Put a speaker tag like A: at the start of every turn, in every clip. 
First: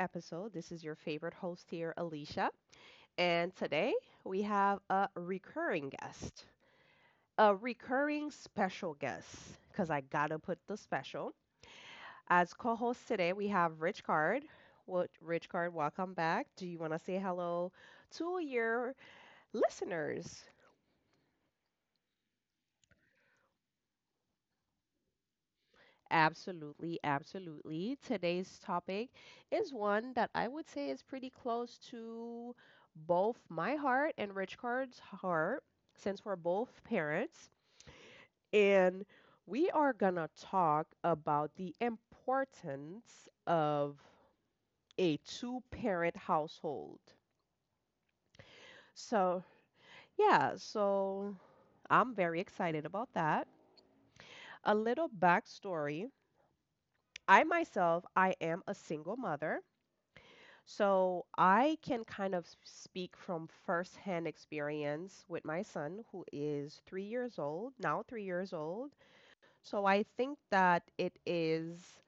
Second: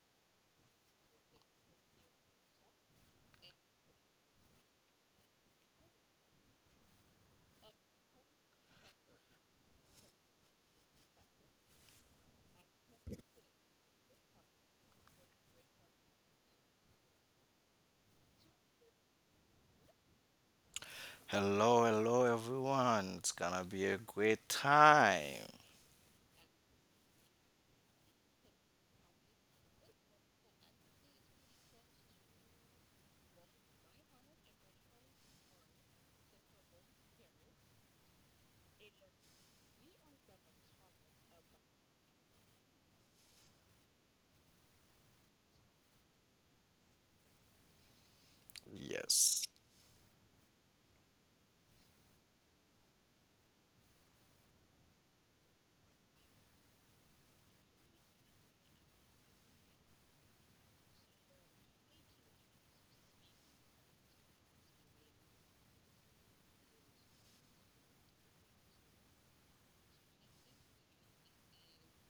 A: episode. This is your favorite host here, Alicia. And today we have a recurring guest, a recurring special guest, because I gotta put the special. As co host today, we have Rich Card. What, Rich Card, welcome back. Do you want to say hello to your listeners?
B: Hello, hello everyone. It's gonna be a great time.
A: Absolutely, absolutely. Today's topic is one that I would say is pretty close to both my heart and Rich Card's heart, since we're both parents. And we are gonna talk about the importance of a two-parent household. So,
B: Yes.
A: yeah, so I'm very excited about that. A little backstory. I myself, I am a single mother. So I can kind of speak from firsthand experience with my son, who is 3 years old, now 3 years old. So I think that it is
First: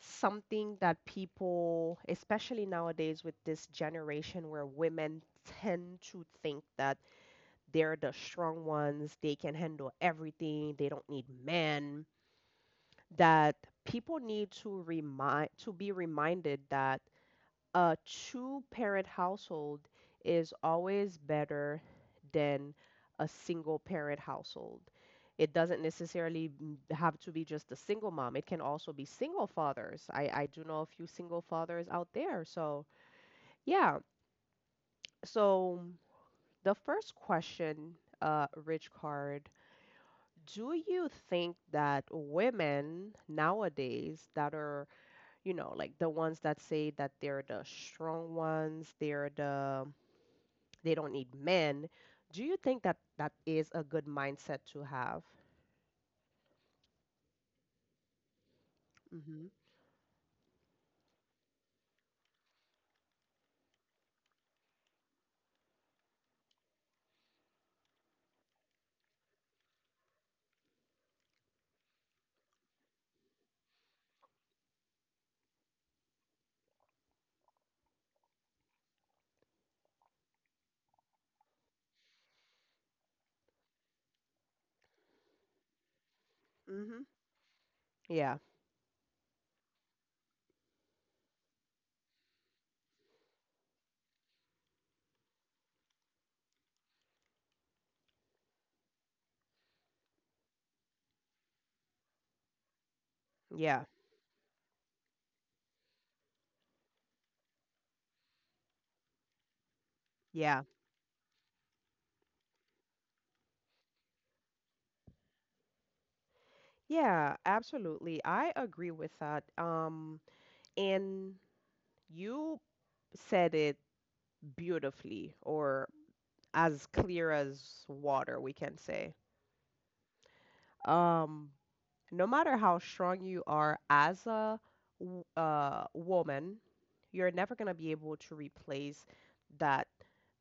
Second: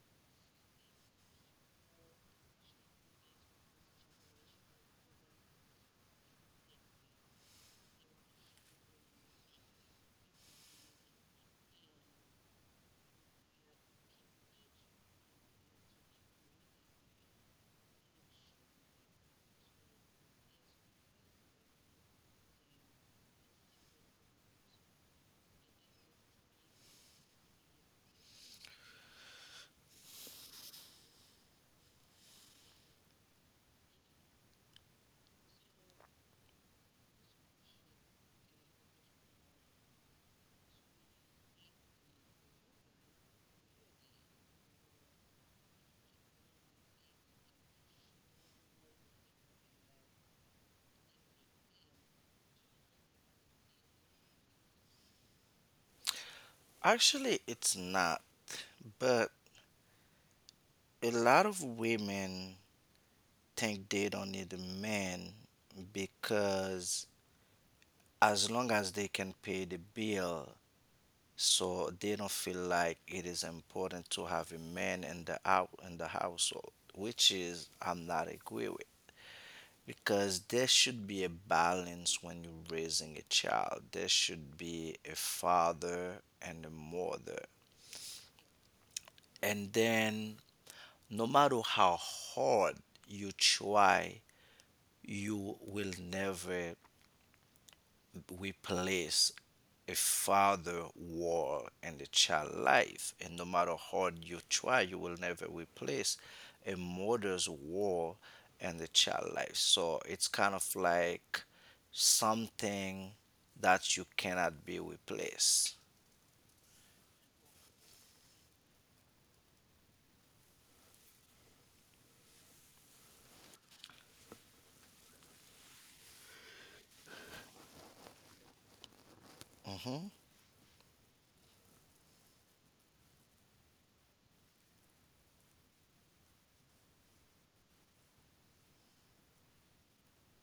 A: something that people, especially nowadays with this generation where women tend to think that they're the strong ones, they can handle everything, they don't need men, that people need to remind to be reminded that a two parent household is always better than a single parent household. It doesn't necessarily have to be just a single mom. It can also be single fathers. I do know a few single fathers out there. So, yeah. So, the first question, Rich Card, do you think that women nowadays that are, like the ones that say that they're the strong ones, they don't need men. Do you think that that is a good mindset to have?
B: Actually, it's not,
A: Mm
B: but
A: hmm.
B: a lot of women think they don't need a man because as long as they can pay the bill, so they don't feel like it is important to have a man in the out in the household, which is I'm not agree with. Because there should be a balance when you're raising a child. There should be a father and a
A: Mm hmm.
B: mother.
A: Yeah.
B: And then, no matter how hard you try, you will never replace a father war in the child life, and no matter
A: Yeah.
B: how you try you will never replace a mother's war in the child life, so it's kind
A: Yeah.
B: of like something that you cannot be replaced.
A: Yeah, absolutely. I agree with that. And you said it beautifully, or as clear as water, we can say.
B: Hmm
A: Um, no matter how strong you are as a woman, you're never going to be able to replace that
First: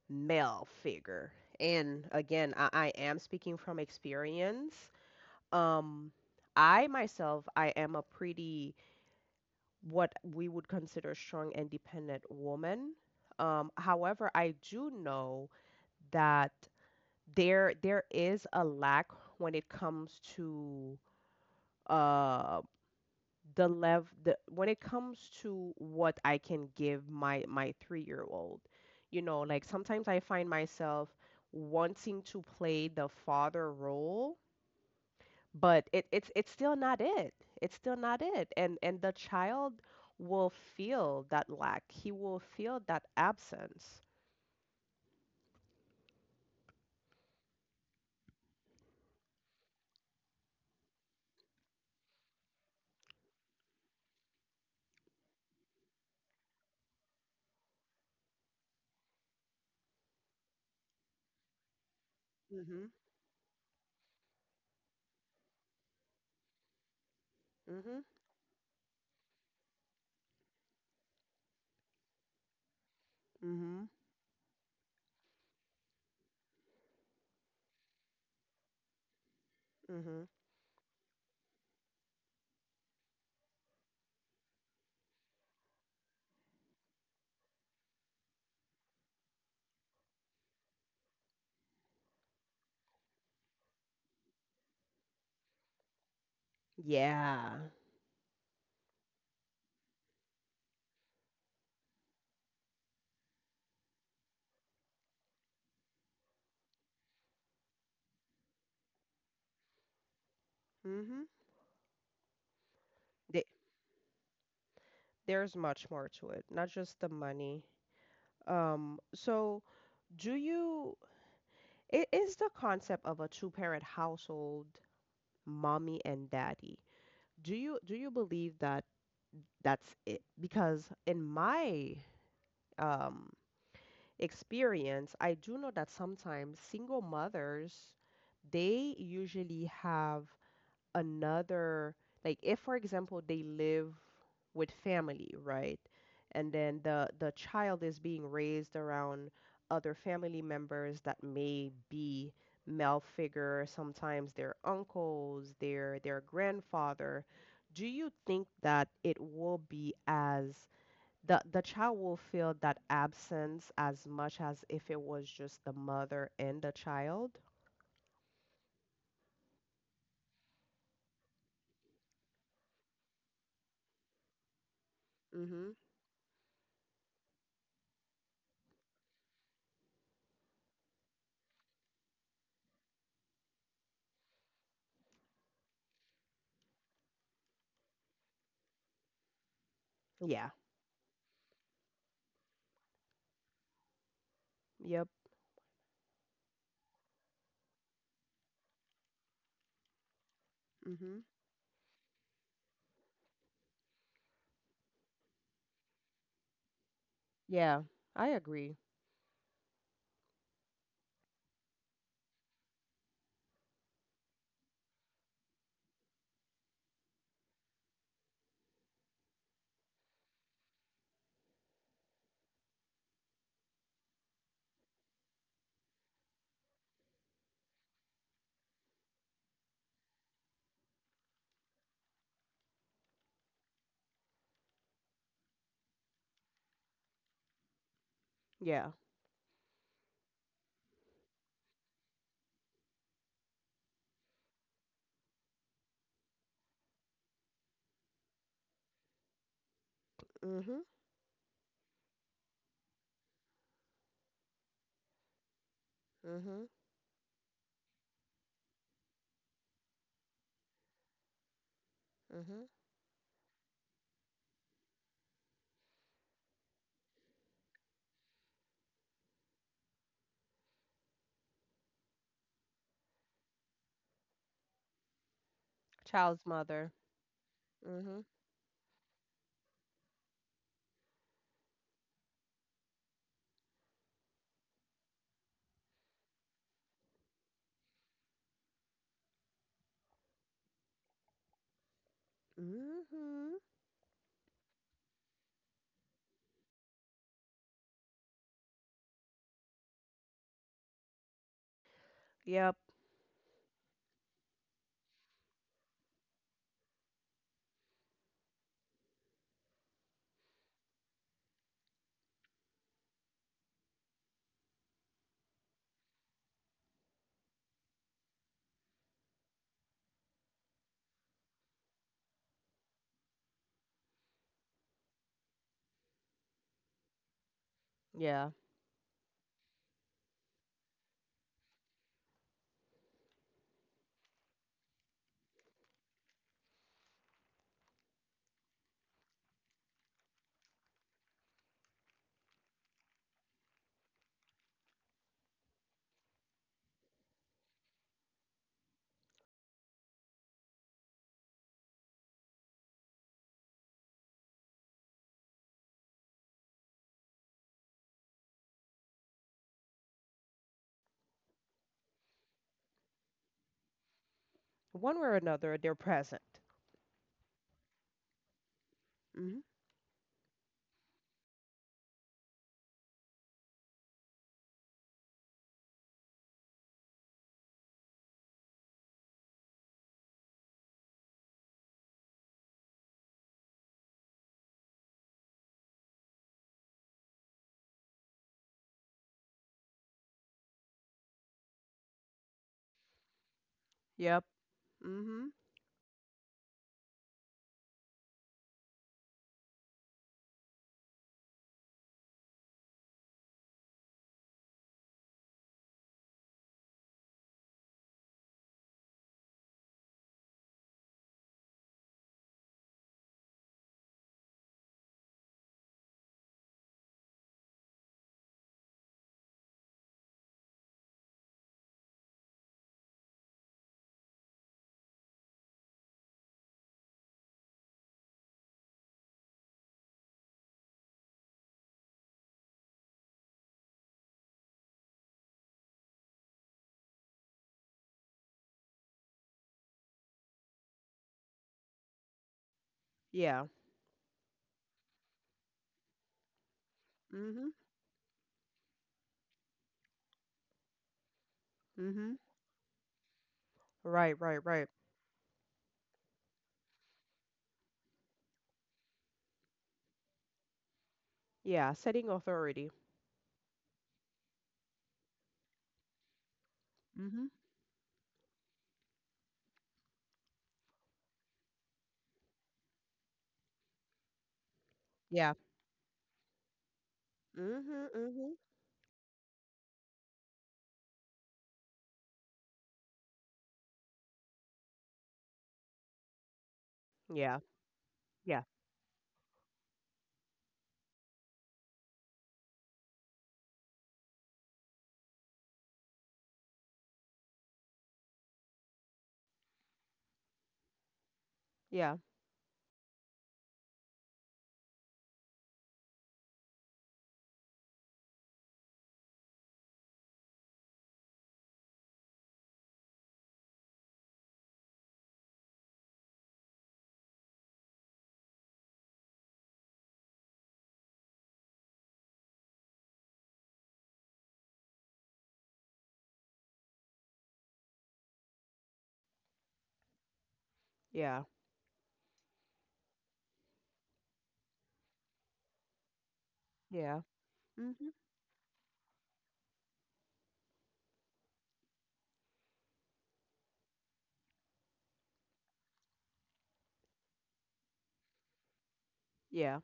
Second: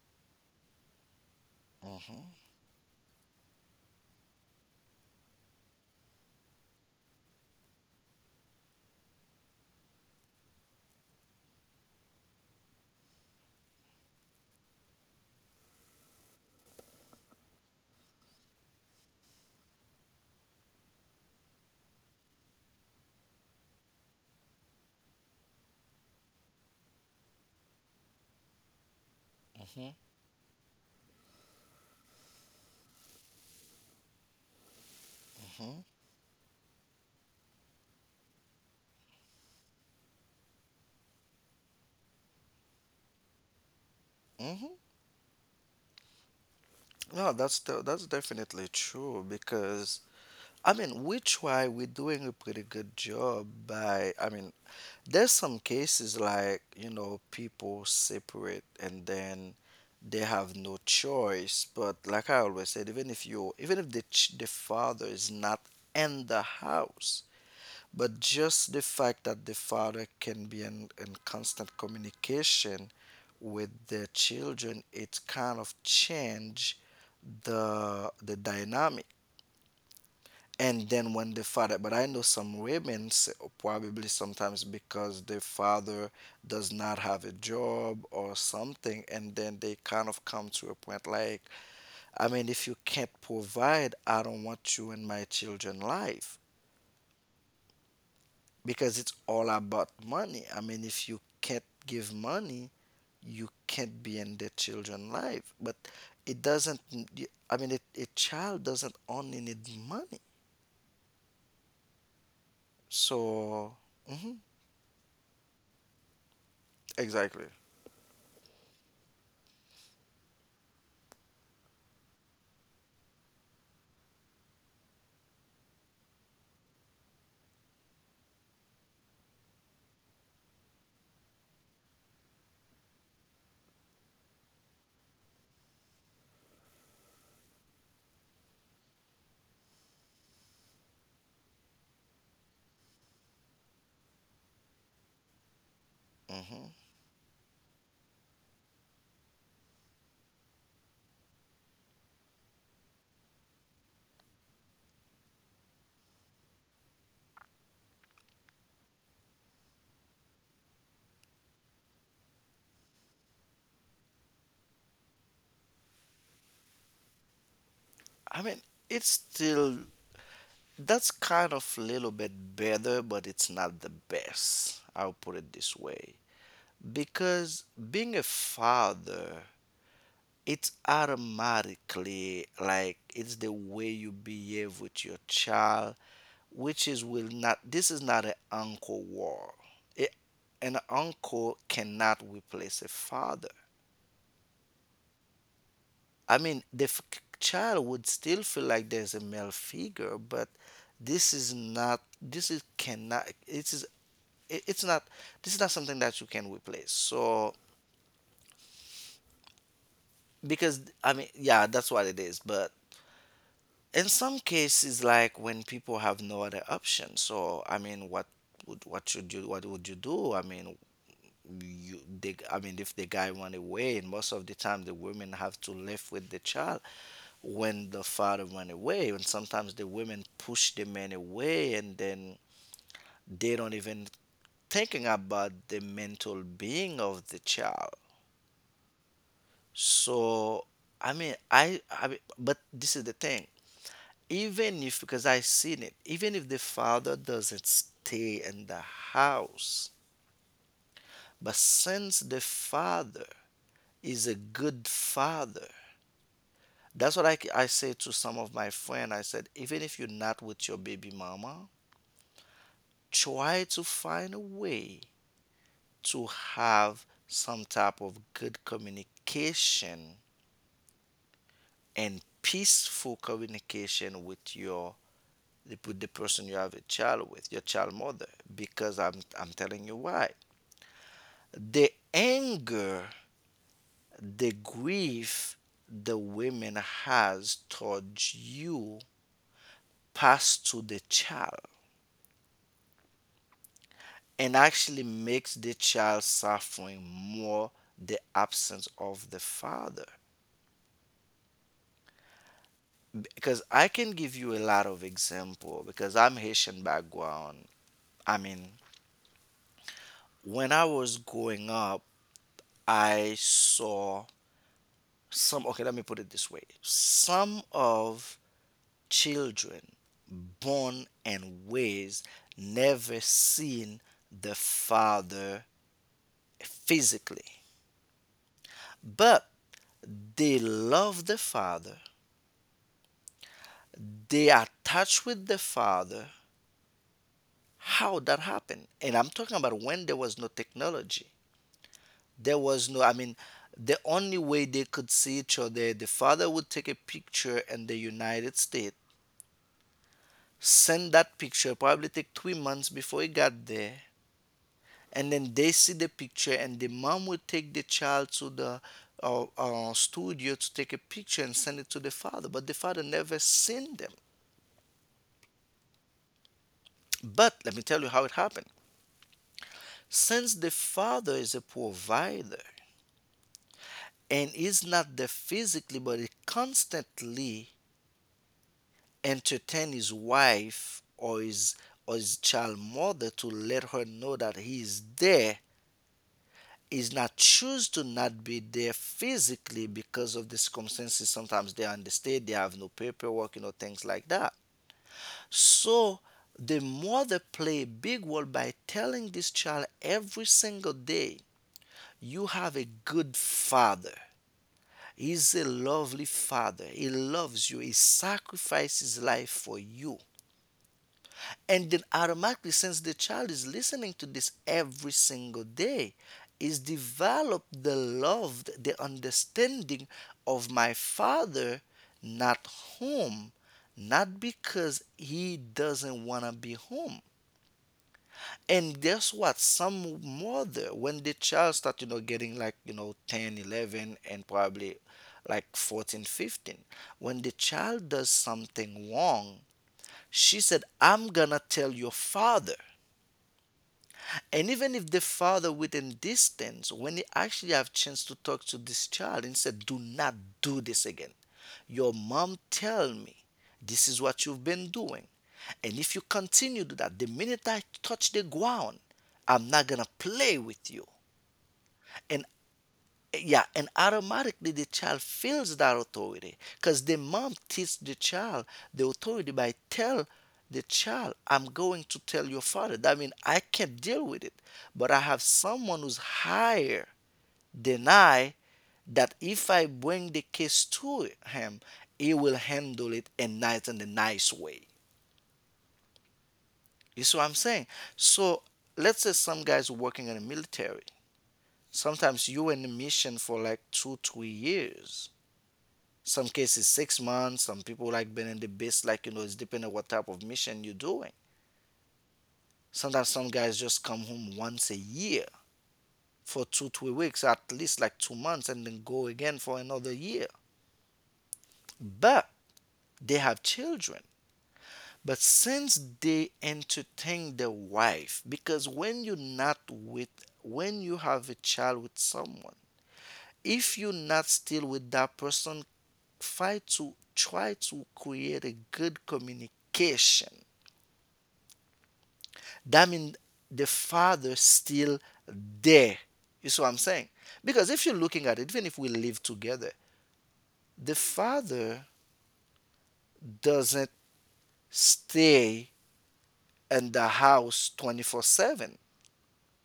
A: male figure. And
B: hmm
A: again, I am speaking from experience. Um, I myself, I am a pretty what we would consider strong, independent woman. However, I do know that there is a lack when it comes to um the level, the when it comes to what I can give my three-year-old. Like sometimes I find myself wanting to play the father role, but it's still not it. It's still not it. And the child will feel that lack. He will feel that absence.
B: hmm No, that's the, that's definitely true because we try, we're doing a pretty good job by, there's some cases like, you know, people separate and then they have no choice. But like I always
A: Mm-hmm.
B: said, even if you, even if the father is not in the house,
A: Mm-hmm.
B: but just the fact that the father can be in constant communication with
A: Mm-hmm.
B: the children, it kind of change the dynamic.
A: Mm-hmm.
B: And then when the father, but I know some women s- probably sometimes because the father does not have a job or something, and then they kind of come to a point like, I mean, if you can't provide, I don't want you in my children life,
A: Yeah.
B: because it's all about money. I mean, if you can't give money, you can't be in the children life, but it doesn't, I mean it, a child doesn't only need money.
A: Mm-hmm. They,
B: So mhm,
A: there's much more to it, not just the
B: exactly.
A: money. Um, so do you It is the concept of a two-parent household, mommy and daddy. Do you believe that that's it? Because in my um, experience, I do know that sometimes single mothers, they usually have another, like if for example they live with family, right? And
B: hmm
A: then the child is being raised around other family members that may be male figure, sometimes their uncles, their grandfather. Do you think that it will be as the child will feel that absence as much as if it was just the mother and the child?
B: I mean, it's still, that's kind of a little bit better, but it's not the best. I'll put it
A: Mhm.
B: this way. Because being a father, it's automatically like it's the way you behave with your child, which is will not, this is not an uncle war. It,
A: Yeah.
B: an uncle cannot replace a father.
A: Yep.
B: I mean, the f- Child would still feel like there's a male figure, but
A: Mhm.
B: this is not. This is cannot. It is. It, it's not. This is not something that you can replace. So
A: Yeah, I agree.
B: because I mean, yeah, that's what it is. But in some cases, like when people have no other option, so what would you do? I mean if the guy went away, and most of the time the women have to live with the child when the father went away, and sometimes the women push the men away and then they don't even thinking about the mental being of the child.
A: Yeah.
B: So but this is the thing, even if, because I seen it, even if the father doesn't stay in the house,
A: Mhm.
B: but since the father is a good father.
A: Mhm.
B: That's what I say to some of my friends. I said, even if you're not with your baby mama,
A: Mhm.
B: try to find a way to have some type of good communication and peaceful communication with your, with the person
A: Child's
B: you have a
A: mother.
B: child with, your child
A: Mhm.
B: mother. Because I'm telling you why. The anger, the grief the women has towards you pass to the child
A: Mhm.
B: and actually makes the child suffering more the absence of the father.
A: Yep.
B: Because I can give you a lot of example, because I'm Haitian background. i mean when I was growing up I saw some, okay, let me put it this way, some of children born and raised never seen the father physically,
A: Yeah.
B: but they love the father, they are touched with the father. How that happened? And I'm talking about when there was no technology, there was no, the only way they could see each other, the father would take a picture in the United States, send that picture, probably take 3 months before it got there, and then they see the picture and the mom would take the child to the studio to take a picture and send it to the father, but the father never seen them.
A: One way or another, they're present.
B: But let me tell you how it happened.
A: Mhm.
B: Since the Father is a provider and is not there physically, but he constantly entertains his wife or his, or his child mother, to let her know that he is there, is not choose to not be there physically because of the circumstances. Sometimes they are in the state, they have no paperwork, you know, things like
A: Yep.
B: that.
A: Mhm.
B: So the mother play a big role by telling this child every single day, you have a good father. He's a lovely father. He loves you. He sacrificed his life for you. And then automatically, since the child is listening to this every single day, is develop the love, the understanding of my father, not home, not because he doesn't want to be home, and guess what? Some mother, when the child start, you know, getting like, you know, 10, 11, and probably like 14, 15, when the child does something wrong, she said, I'm gonna tell your father.
A: Yeah.
B: And even if the father within distance, when he actually
A: Mhm.
B: have chance to talk to this child and said, "Do not do this again. Your
A: Mhm.
B: mom tell me this is
A: Right,
B: what you've
A: right,
B: been
A: right.
B: doing, and if you continue to do that, the minute I touch the ground, I'm not gonna play with you."
A: Yeah. Setting
B: And
A: authority.
B: yeah, and automatically the child feels that authority because the
A: Mhm.
B: mom teach the child the authority by tell the child, I'm going to tell your father, that means I can't deal with it, but I have
A: Yeah.
B: someone who's higher than
A: Mhm.
B: I,
A: Mhm.
B: that if I bring the case to him, he will handle it in nice and a nice way. You see what I'm
A: Yeah.
B: saying? So
A: Yeah.
B: let's say some guys working in the military, sometimes you in the mission for like 2 3 years. Some cases 6 months. Some people like being in the base, like you know, it's depending on what type of mission you're doing.
A: Yeah.
B: Sometimes some guys just come home once a year for two, 3 weeks, at least like 2 months, and then go again for another year. But they have children. But since they entertain their wife, because when you're not with, when you have a child with someone, if you're not still with that person, try to create a good communication,
A: Yeah.
B: that means the father still there. You see what I'm
A: Yeah.
B: saying? Because if
A: Mhm.
B: you're looking at it, even if we live together, the father doesn't stay in the house 24/7.
A: Yeah.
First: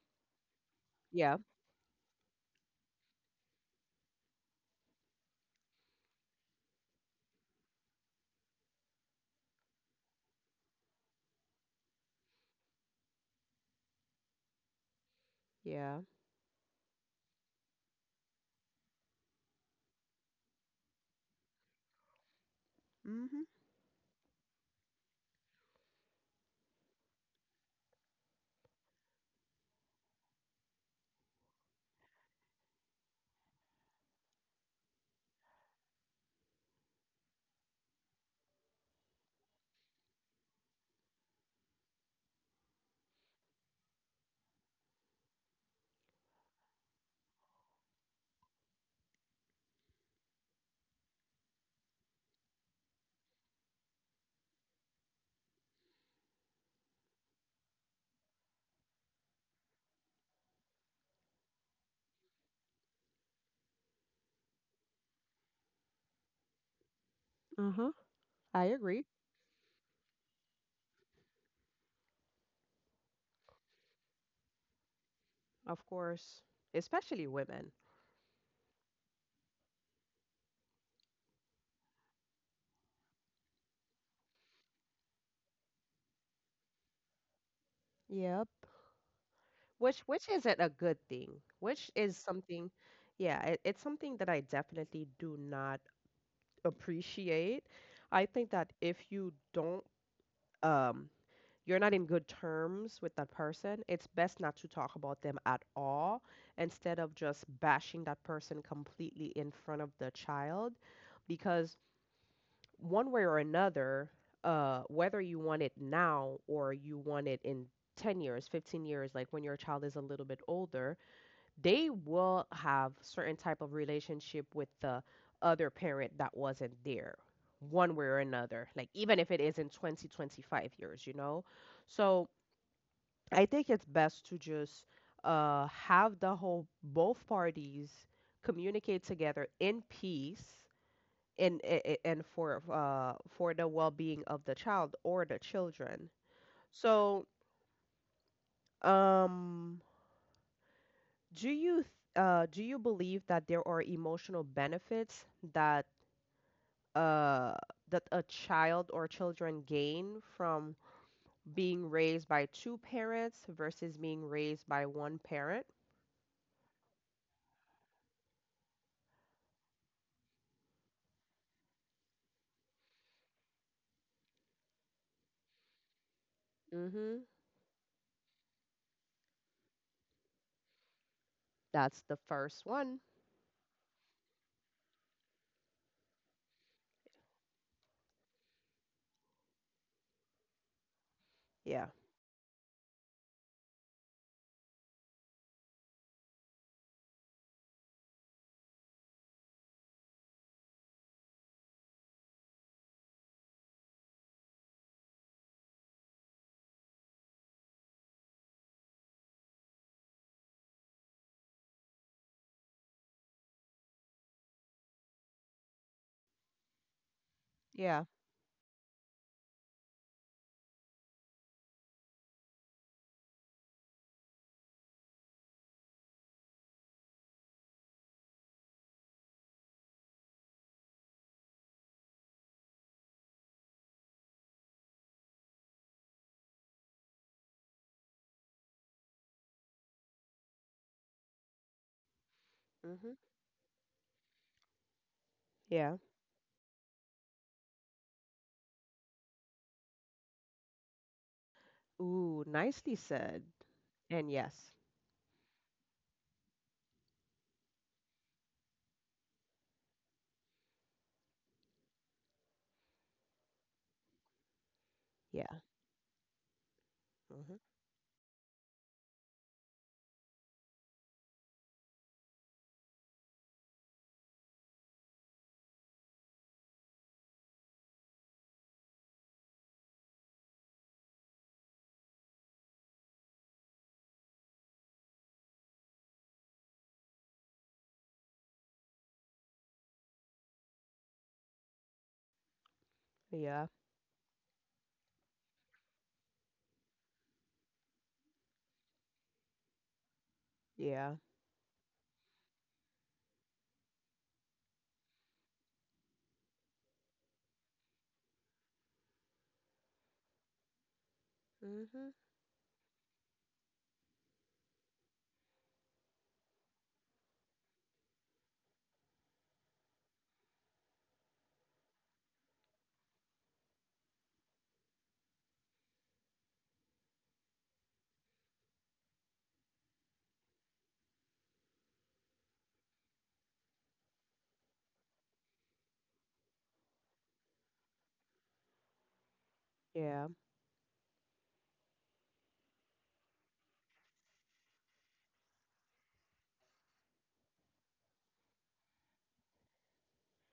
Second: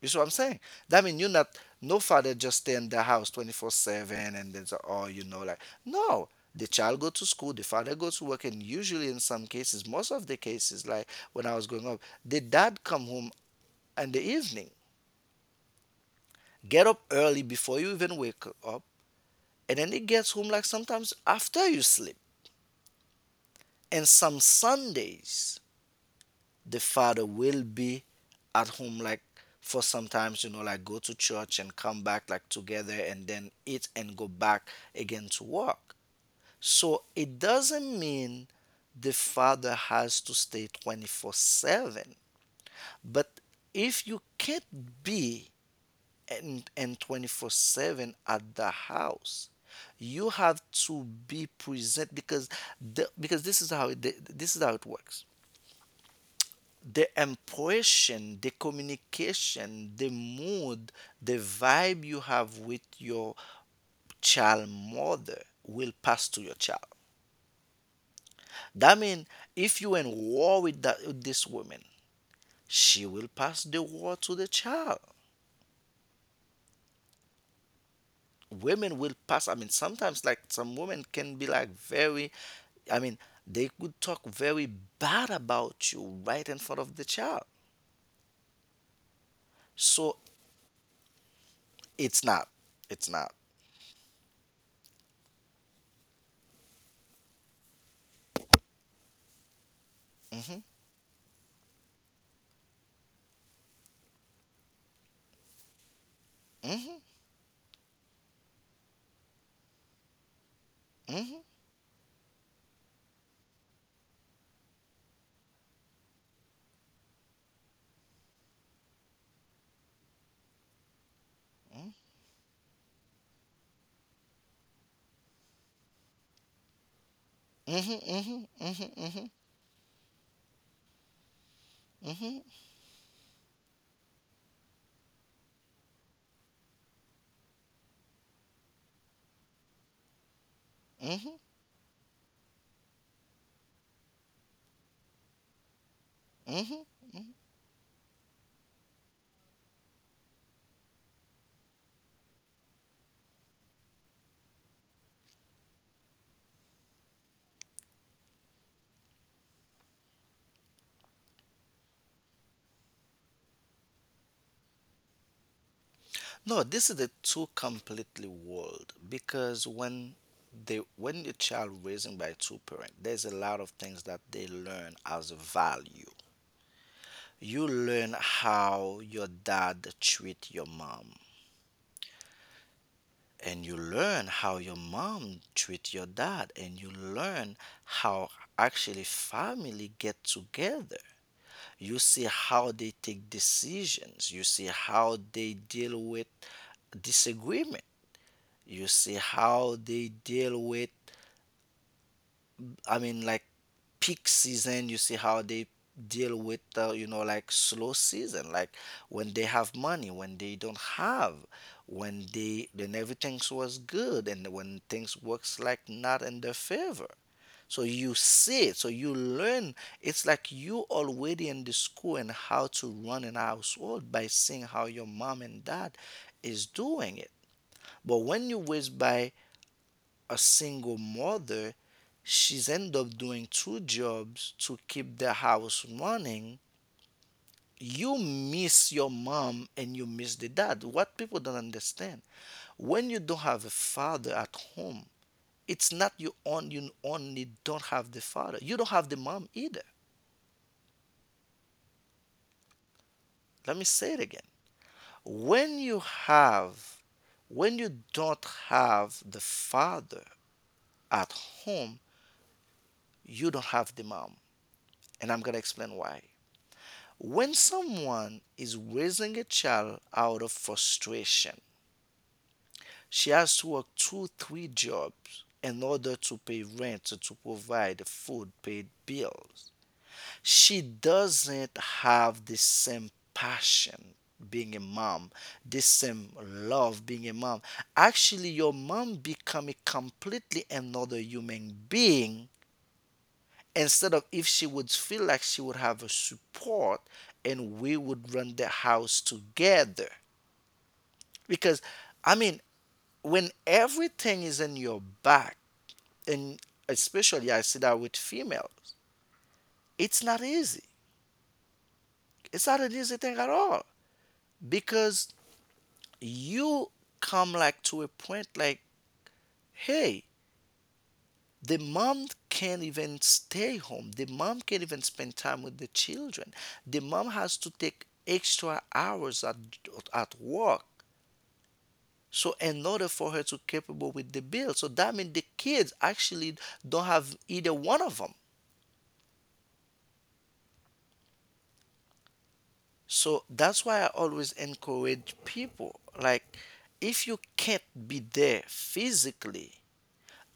B: You see what I'm saying? That means you're
A: Yeah.
B: not, no father just stay in the house 24/7 and then, oh, you know, like, no. The child go to school, the father goes to work, and usually in some cases, most of the cases, like when I was growing up, the dad come home in the evening,
A: Yeah.
B: get up early before you even wake up, and then it gets home like sometimes after you sleep.
A: Mhm.
B: And some Sundays the father will be at home like for sometimes, you know, like go to church and come back like together and then eat and go back again to work. So it doesn't mean the father has to stay 24/7, but if you can't be and 24/7 at the house, you have to be present, because because this is how it works. The impression, the communication, the mood, the vibe you have with your child mother will pass to your child.
A: Uh-huh. I
B: That
A: agree.
B: means if you in war with that, with this woman, she will pass the war to the child.
A: Of course. Especially women.
B: Women will pass, I mean sometimes like some women can be like very, I mean, they could talk very bad about you right in front of the child.
A: Yep. Which
B: So
A: which isn't a good thing. Which is
B: it's not,
A: something,
B: it's not.
A: yeah, it's something that I definitely do not appreciate. I think that if you don't,
B: Hmm
A: um, you're not in good terms with that person, it's best not to talk about them at all,
B: hmm
A: instead of just bashing that person completely in front of the child,
B: hmm
A: because one way or another, whether you want it now or you want it in 10 years, 15 years, like when your child is a little bit older, they will have certain type of relationship with the other parent that wasn't there one way or
B: hmm
A: another,
B: hmm
A: like even
B: hmm
A: if it isn't 20 25 years, so I think it's best to just have the whole both parties communicate together in peace,
B: hmm
A: and for the well-being of the child or the children.
B: hmm
A: So um Do you th- do you believe that there are emotional benefits that uh, that a child or children gain from being raised by two parents versus being raised by one parent?
B: no, this is the two completely world, because when they, when the child raising by two parents, there's a lot of things that they learn as a value.
A: Mm-hmm.
B: You learn how your dad treat your mom,
A: That's the first one.
B: and you learn how your mom treat your dad, and you learn how actually family get together.
A: Yeah.
B: You see how they take decisions, you see how they deal with disagreement, you see how they deal with, I mean, like peak season, you see how they deal with, you know, like slow season, like when they have money, when they don't have, when they, when everything was good, and when things works like not in their favor. So
A: Yeah.
B: you see it, so you learn. It's like you already in the school and how to run an household by seeing how your mom and dad is doing it. But when you raised by a single mother, she's end up doing two jobs to keep the house running. You miss your mom and you miss the dad. What people don't understand, when you
A: Mm-hmm.
B: don't have a father at home, it's
A: Yeah.
B: not you on you only don't have the father, you don't have the mom either.
A: Ooh, nicely said.
B: Let me say it
A: And
B: again.
A: yes.
B: when you have when you don't have the father at home, you don't have the mom. And I'm going to
A: Yeah.
B: explain why. When
A: Mm-hmm.
B: someone is raising a child out of frustration, she has to work two, three jobs in order to pay rent, to provide food, pay bills. She doesn't have the same passion being a mom, the same love being a mom. Actually, your mom become a completely another human being
A: Yeah.
B: instead of if she would feel like she would have a support and we would run the house together.
A: Yeah.
B: Because, I mean, when everything is in your back, and especially I see that with females, it's not easy,
A: Mm-hmm.
B: it's not an easy thing at all. Because you come like to a point like, hey, the mom can't even stay home, the mom can't even spend time with the children, the mom has to take extra hours at work, so in order for her to capable with the bill, so that means the kids actually don't have either one of them.
A: Yeah.
B: So that's why I always encourage people like, if you can't be there physically,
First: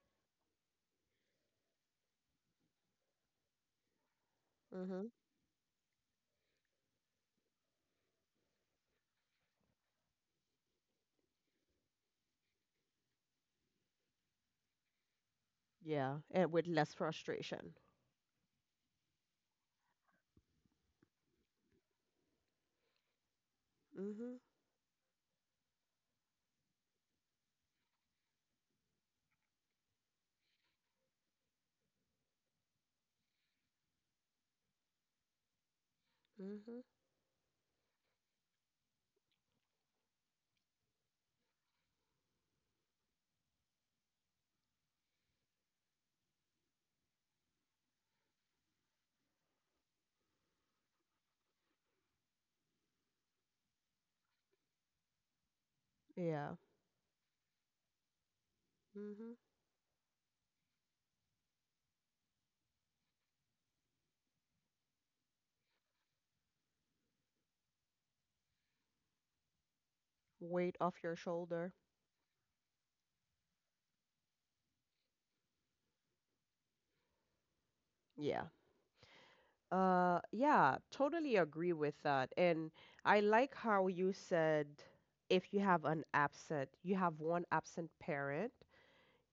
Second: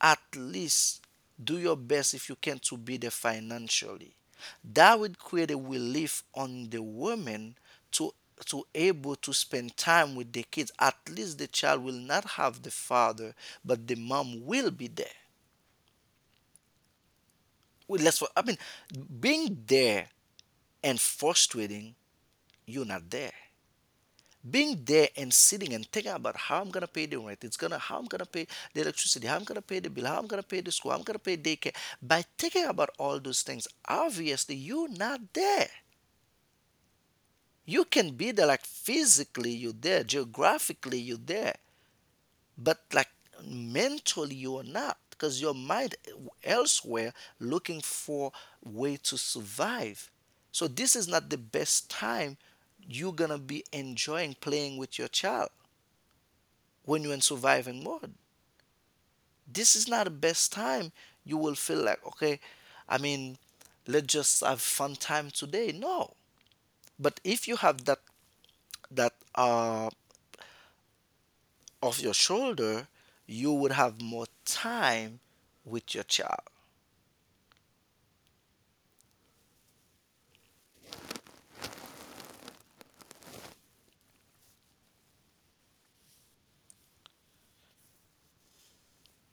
B: at least do your best if you can to be there financially. That
A: Mm-hmm.
B: would create a relief on the woman to to able to spend time with the kids. At least the child will not have the father, but the mom will be there.
A: Yeah. And with less frustration.
B: Well, that's what I mean. Being there and frustrating, you're not there.
A: Mm-hmm.
B: Being there and sitting and thinking about how I'm gonna pay the rent, it's gonna how I'm gonna pay the electricity, how I'm gonna pay the bill, how I'm gonna pay the school, how I'm gonna pay daycare. By thinking about all those things, obviously you're not there.
A: Mm-hmm.
B: You can be there, like physically you're there, geographically you're there, but like mentally you are not, because your mind elsewhere, looking for way to survive. So this is not the best time you're gonna be enjoying playing with your child,
A: Yeah.
B: when you're in surviving mode.
A: Mm-hmm.
B: This is not the best time you will feel like, okay, I mean, let's just have fun time today. No. But if you have that that
A: Weight off your shoulder.
B: off your shoulder, you would have more time with your child.
A: Yeah. Yeah, totally agree with that. And I like how you said if you have an absent, you have one absent parent,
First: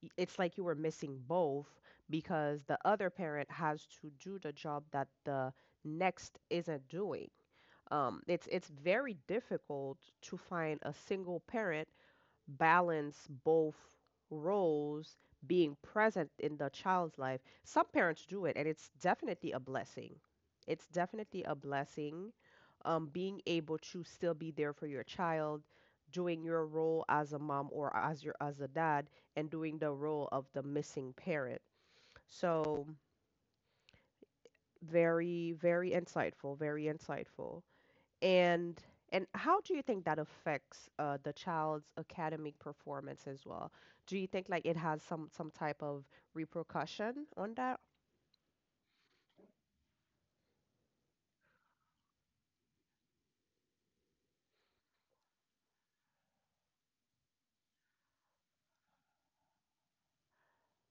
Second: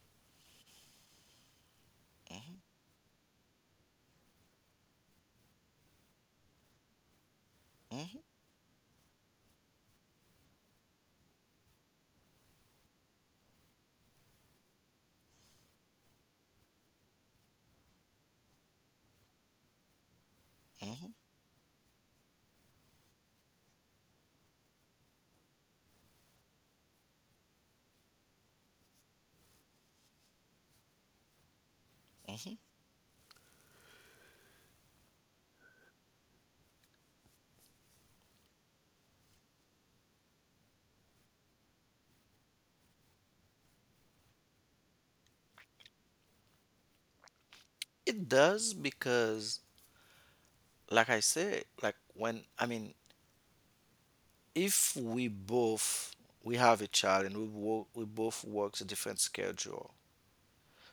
A: it's like you were missing both,
B: Hmm.
A: because the other parent has to do the job that the next isn't doing.
B: Hmm.
A: It's very difficult to find a single parent balance both roles, being present in the child's life. Some parents do it, and it's definitely a blessing. It's
B: Hmm.
A: definitely a blessing, being able to still be there for your child, doing your role as a mom or as a dad, and doing the role of the missing parent.
B: Hmm.
A: So very, very insightful, very insightful. And and how do you think that affects the child's academic performance as well? Do you think like it has some type of repercussion on that?
B: It does, because, like I said, like when I mean, if we have a child and we both works a different schedule.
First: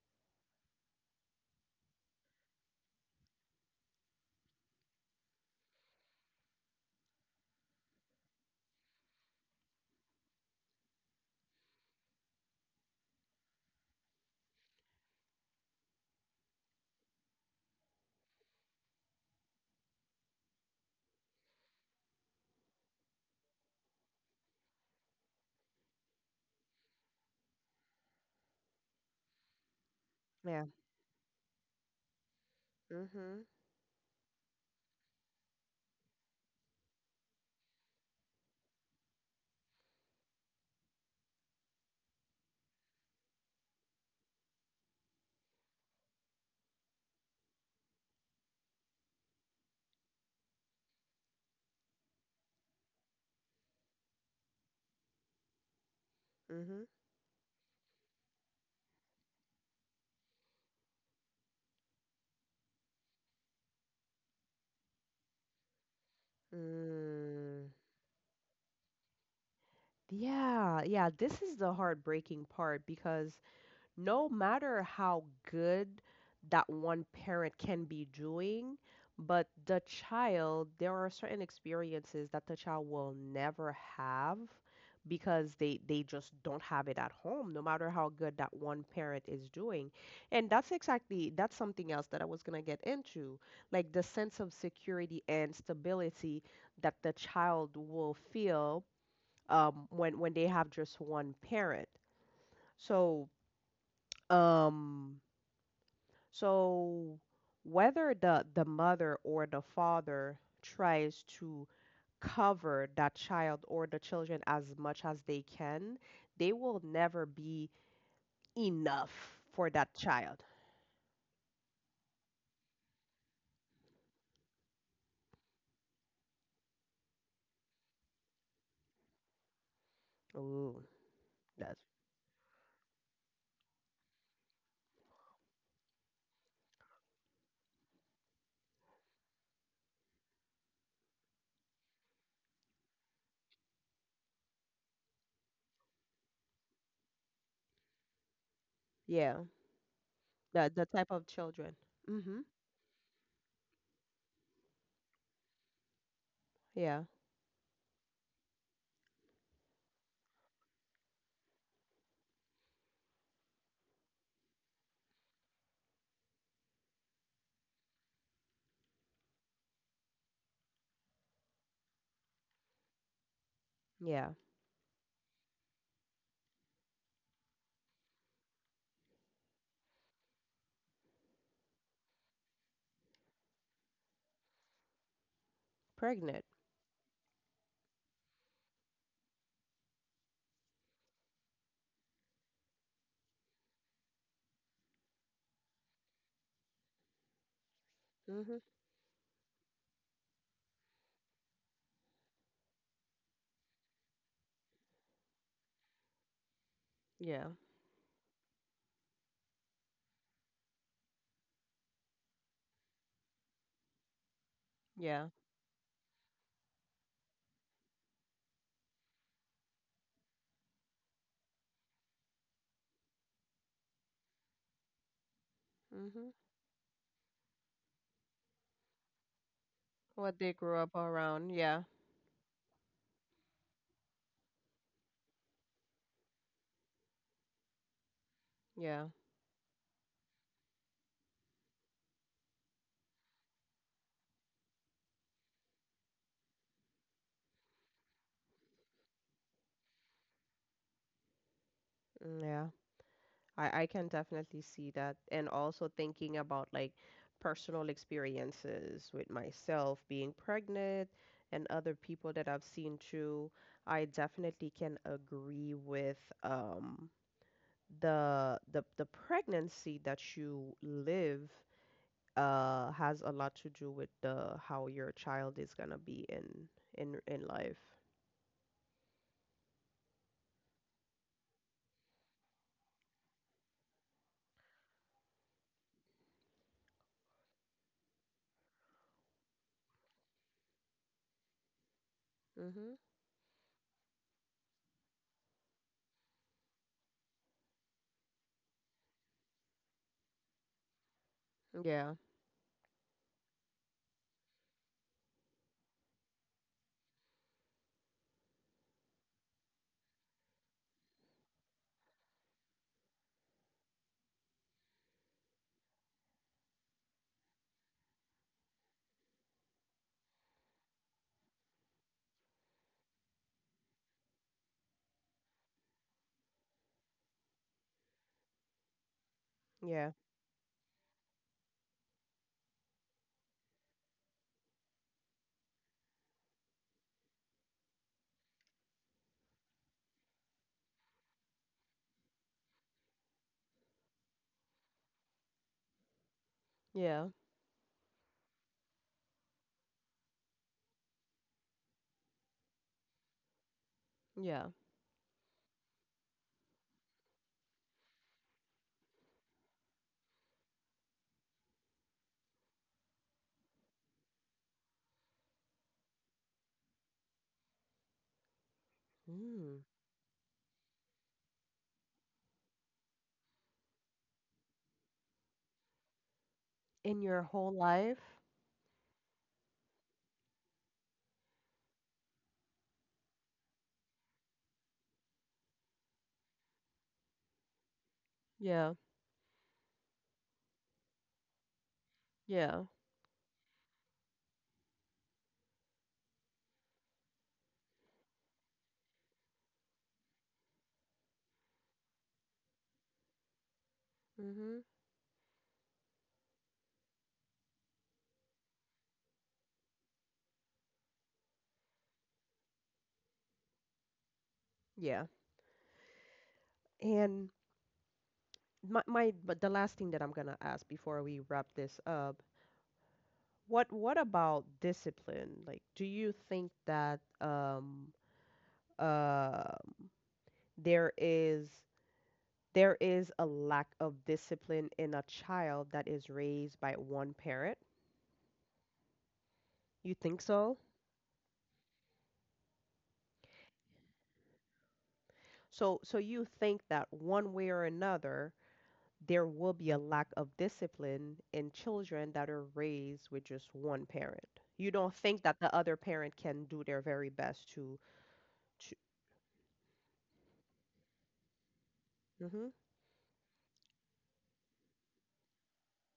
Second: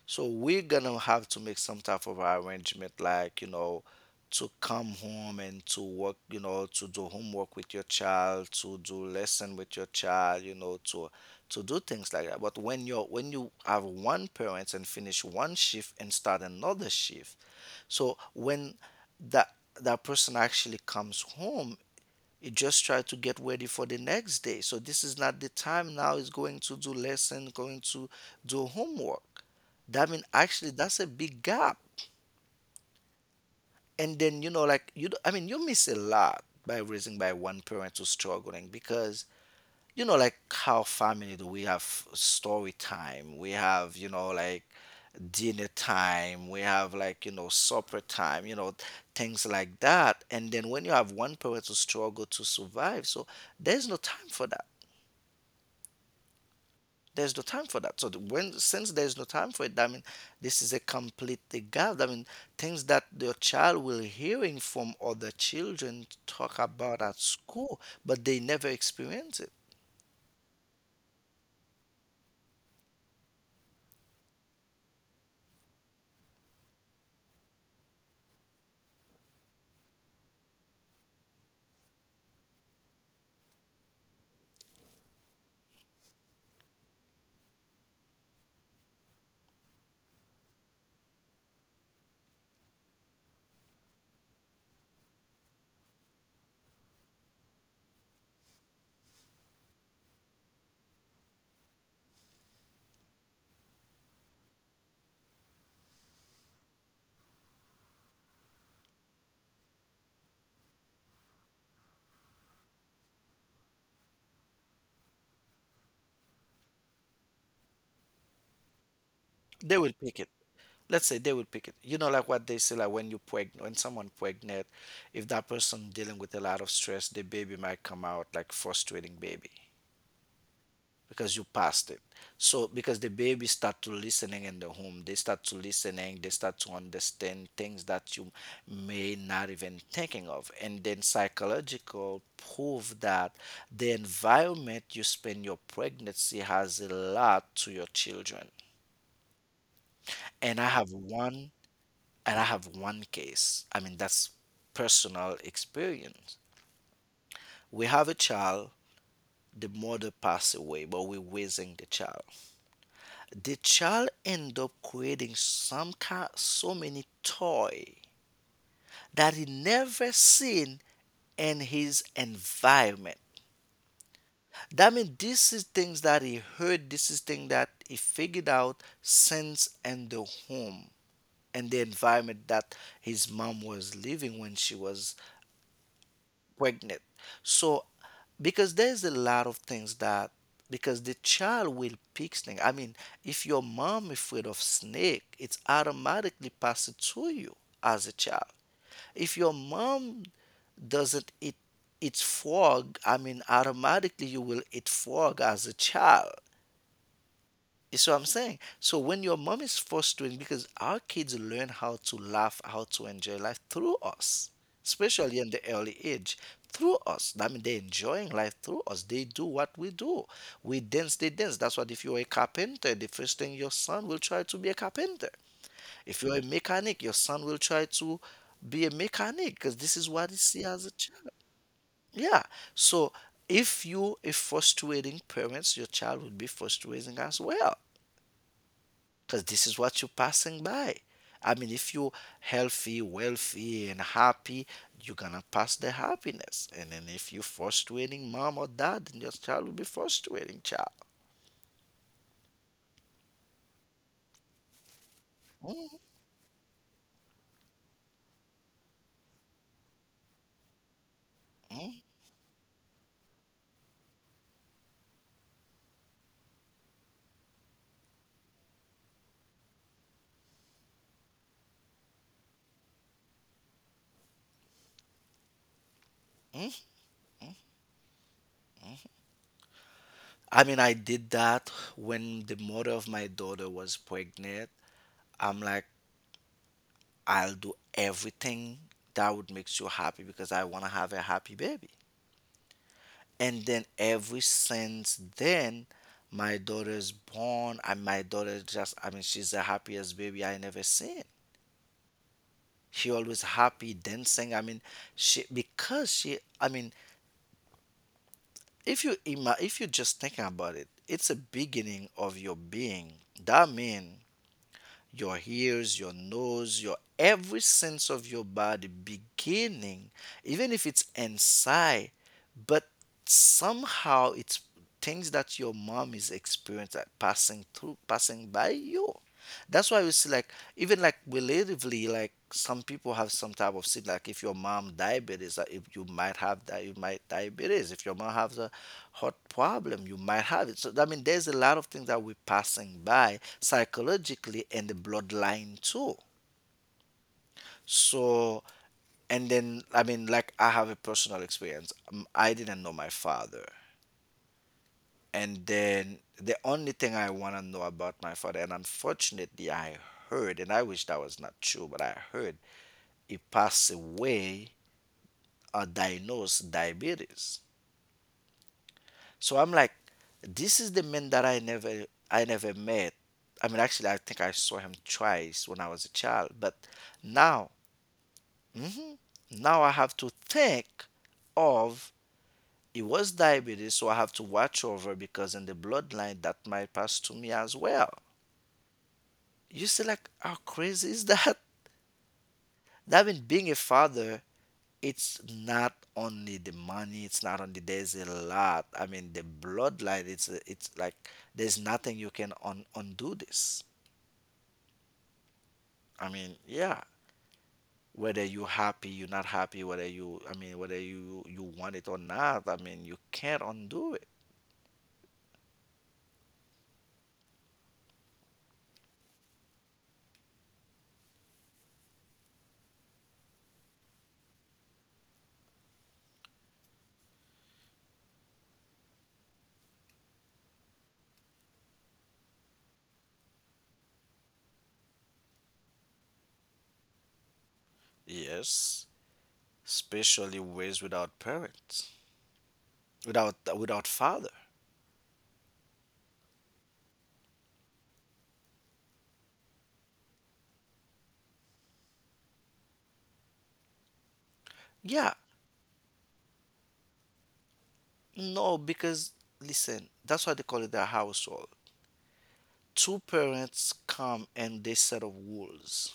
B: So we're gonna have to make some type of arrangement, like, to come home and to work, to do homework with your child, to do lesson with your child, to do things like that. But when you have one parent and finish one shift and start another shift, so when that that person actually comes home, you just try to get ready for the next day. So this is not the time now is going to do lesson, going to do homework. That mean
A: Yeah.
B: actually that's a big gap.
A: Mm-hmm.
B: And then, like I mean, you miss a lot by raising by one parent who's struggling. Because, like, how family do we have story time, we have, like, dinner time, we have, like, supper time, things like that. And then when you have one parent to struggle to survive, so there's no time for that.
A: Mm-hmm.
B: There's no time for that. So the, when since there's no time for it, I mean, this is a complete gap. I mean, things that your child will hearing from other children talk about at
A: Mm.
B: school, but they never experience it.
A: Yeah, yeah, this is the heartbreaking part, because no matter how good that one parent can be doing, but the child, there are certain experiences that the child will never have because they just don't have it at home, no matter how good that one parent is doing. And that's something else that I was gonna get into, like the sense of security and stability that the child will feel, when they have just one parent. So um so whether the mother or the father tries to cover that child or the children as much as they can, they will never be enough for
B: They
A: that
B: will pick it.
A: child.
B: Let's say they will pick it. Like what they say, like when someone pregnant, if that person dealing with a lot of stress, the baby might come out like frustrating baby.
A: Ooh,
B: Because you
A: that's
B: passed it. So because the baby start to listening in the home, they start to understand things that you may not even thinking of. And then psychological prove that the environment you spend your pregnancy has a lot to your children.
A: yeah,
B: and
A: The
B: i
A: the
B: have
A: type of
B: one
A: children.
B: and
A: Mhm.
B: I have one case, I mean, that's personal experience.
A: Yeah.
B: We have a child, the mother passed away, but we're raising the child. The child end up creating so many toy that he never seen in his environment.
A: Yeah.
B: That means this is things that he heard, this is things that he figured out since in the home and the environment that his mom was living when she was
A: Pregnant.
B: pregnant. So, because there's a lot of things that, because the child will pick snake. I mean, if your mom afraid of snake, it's automatically passed to you as a child.
A: Mhm.
B: If your mom doesn't eat frog, I mean, automatically you will eat frog as a child.
A: Yeah.
B: That's what I'm saying. So when your mom is fostering, because our kids learn how to laugh, how to enjoy life through us,
A: Yeah.
B: especially in the early age, through us. I mean, they're enjoying life through us. They do what we do. We dance, they dance. That's what, if you're a carpenter, the first thing your son will try to be a carpenter. If
A: Mhm.
B: you're a mechanic, your son will try to be a mechanic, because this is what
A: What
B: he
A: they
B: see
A: grew
B: as
A: up
B: a child.
A: around. Yeah.
B: Yeah. So if you a frustrating parents, your child would be frustrating as well,
A: Yeah.
B: because this is what you're passing by. I mean, if you're healthy, wealthy, and happy, you're gonna pass the happiness. And then if you're frustrating mom or dad, then your child will be frustrating child.
A: Yeah. I can definitely see that. And also thinking about like personal experiences with myself being pregnant and other people that I've seen too, I definitely can agree with um the pregnancy that you live has a lot to do with the how your child is gonna be in life.
B: I mean, I did that when the mother of my daughter was pregnant. I'm like, I'll do everything that would make you happy because I want to have a happy baby.
A: Mm-hmm.
B: And then every since then, my daughter's born, and my daughter just, I mean, she's the happiest baby I never seen.
A: Yeah.
B: She always happy dancing, I mean. She because she I mean, if you just thinking about it, it's a beginning of your being. That mean your ears, your nose, your every sense of your body beginning, even if it's inside, but somehow it's things that your mom is experiencing, passing through, passing by you. That's why
A: Yeah.
B: we see like, even like relatively, like some people have some type of sin, like if your mom diabetes, if you might have that, you might diabetes. If your mom has a heart problem, you might have it. So I mean, there's a lot of things that we're passing by psychologically and the bloodline too.
A: Yeah.
B: So, and then, I mean, like, I have a personal experience. I didn't know my father.
A: Yeah.
B: And then the only thing I want to know about my father, and unfortunately, I heard, and I wish that was not true, but I heard he passed away or diagnosed diabetes. So I'm
A: Mm.
B: like, this is the man that I never met. I mean, actually, I think I saw him twice when I was a child. But
A: In your
B: now,
A: whole life?
B: mhm, now I have to think of, it was diabetes, so I have to watch over, because in the bloodline that might pass to me as well.
A: Yeah.
B: You see, like how crazy is that?
A: Yeah.
B: That means being a father, it's not only the money, it's not only, there's a lot, I mean, the bloodline, it's like, there's nothing you can undo this.
A: Mhm.
B: I mean, yeah, whether you happy, you're not happy, whether you I mean, whether you want it or not, I mean, you can't undo it.
A: Yeah. And my but the last thing that I'm gonna ask before we wrap this up, what about discipline? Like, do you think that uh there is there is a lack of discipline in a child that is raised by one parent?
B: Yes,
A: You think
B: especially
A: so?
B: raised without parents, without father.
A: So you think that one way or another there will be a lack of discipline in children that are raised with just one parent. You don't
B: Yeah,
A: think that the other parent can do their very best to,
B: no, because, listen, that's why they call it the household.
A: hmm,
B: Two parents come and they set of rules.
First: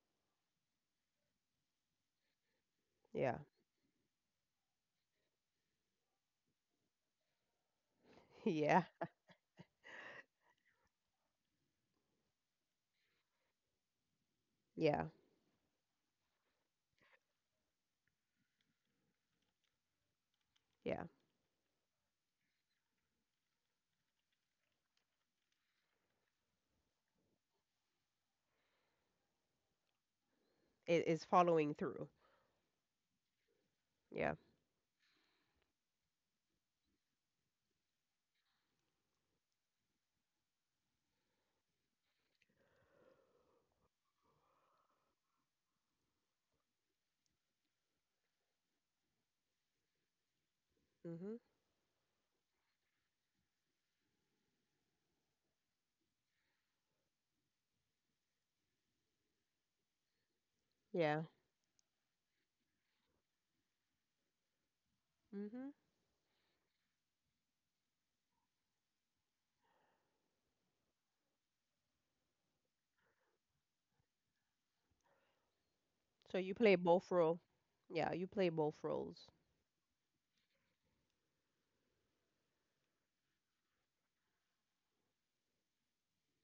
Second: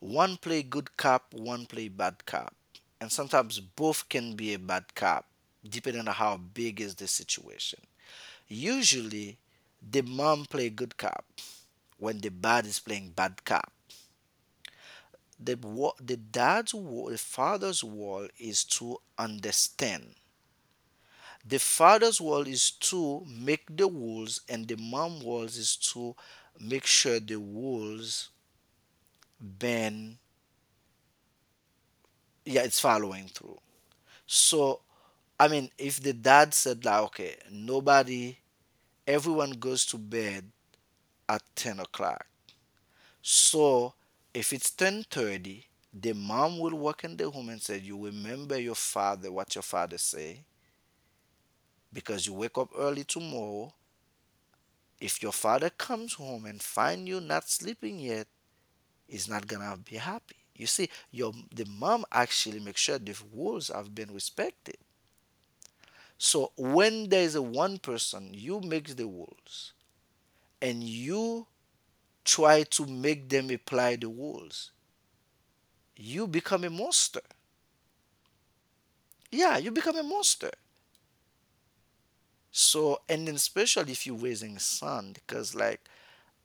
B: One play good cop, one play bad cop. And
A: yeah,
B: sometimes both can be a bad cop, depending on how big is the situation.
A: yeah,
B: Usually, the mom play good cop when the dad is playing bad cop.
A: yeah,
B: The, wa- the dad's wall, The father's role is to understand.
A: yeah.
B: The father's role is to make the rules, and the mom role is to make sure the rules been.
A: It is following through.
B: Yeah, it's following through.
A: Yeah.
B: So I mean, if the dad said like, okay, everyone goes to bed at 10 o'clock. So if it's 10:30, the mom will walk in the home and say, you remember your father, what your father say,
A: Hmm.
B: because you wake up early tomorrow. If your father comes home and find you not sleeping yet, he's not gonna be happy. You see,
A: Yeah.
B: your the mom actually makes sure the rules have been respected.
A: Hmm.
B: So when there is a one person, you make the rules and you try to make them apply the rules, you
A: So you
B: become a
A: play both
B: monster.
A: role. Yeah, you play both roles.
B: Yeah, you become a monster. So, and then especially if you're raising son, because like,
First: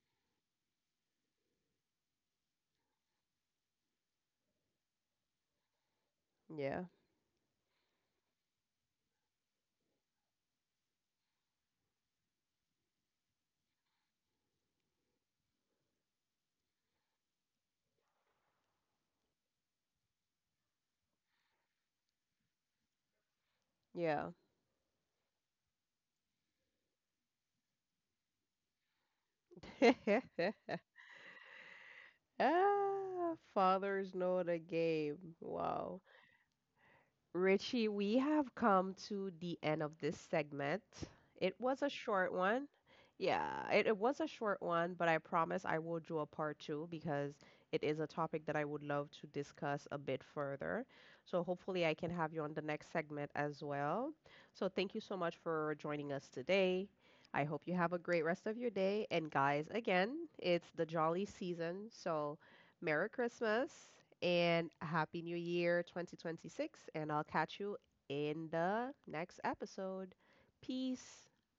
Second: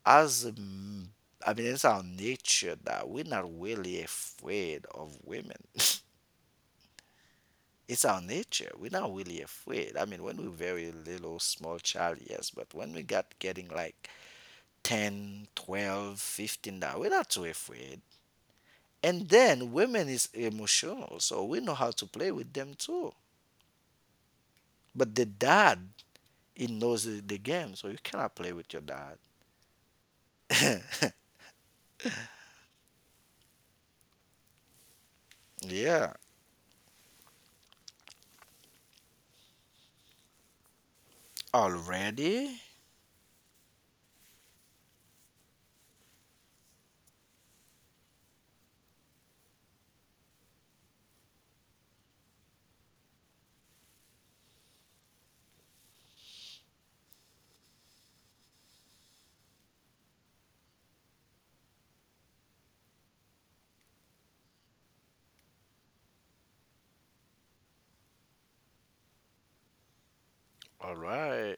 B: as a m- I mean, it's our nature that we're not really afraid of women.
A: Yeah.
B: It's our nature. We're not really afraid. I mean, when we're very little, small child, yes, but when we got getting like 10, 12, 15, now we're not too afraid. And then women is emotional, so we know how to play with them too.
A: Yeah.
B: But the dad, he knows the game, so you cannot play with your dad.
A: Ah, fathers know the game. Wow.
B: Yeah.
A: Richie, we have come to the end of this segment. It was a short
B: Already?
A: one. Yeah, it was a short one, but I promise I will do a part two because it is a topic that I would love to discuss a bit further. So hopefully I can have you on the next segment as well. So thank you so much for joining us today. I hope you have a great rest of your day. And guys, again, it's the jolly season. So Merry Christmas and a Happy New Year 2026. And I'll catch you in the next episode.
B: All
A: Peace.
B: right.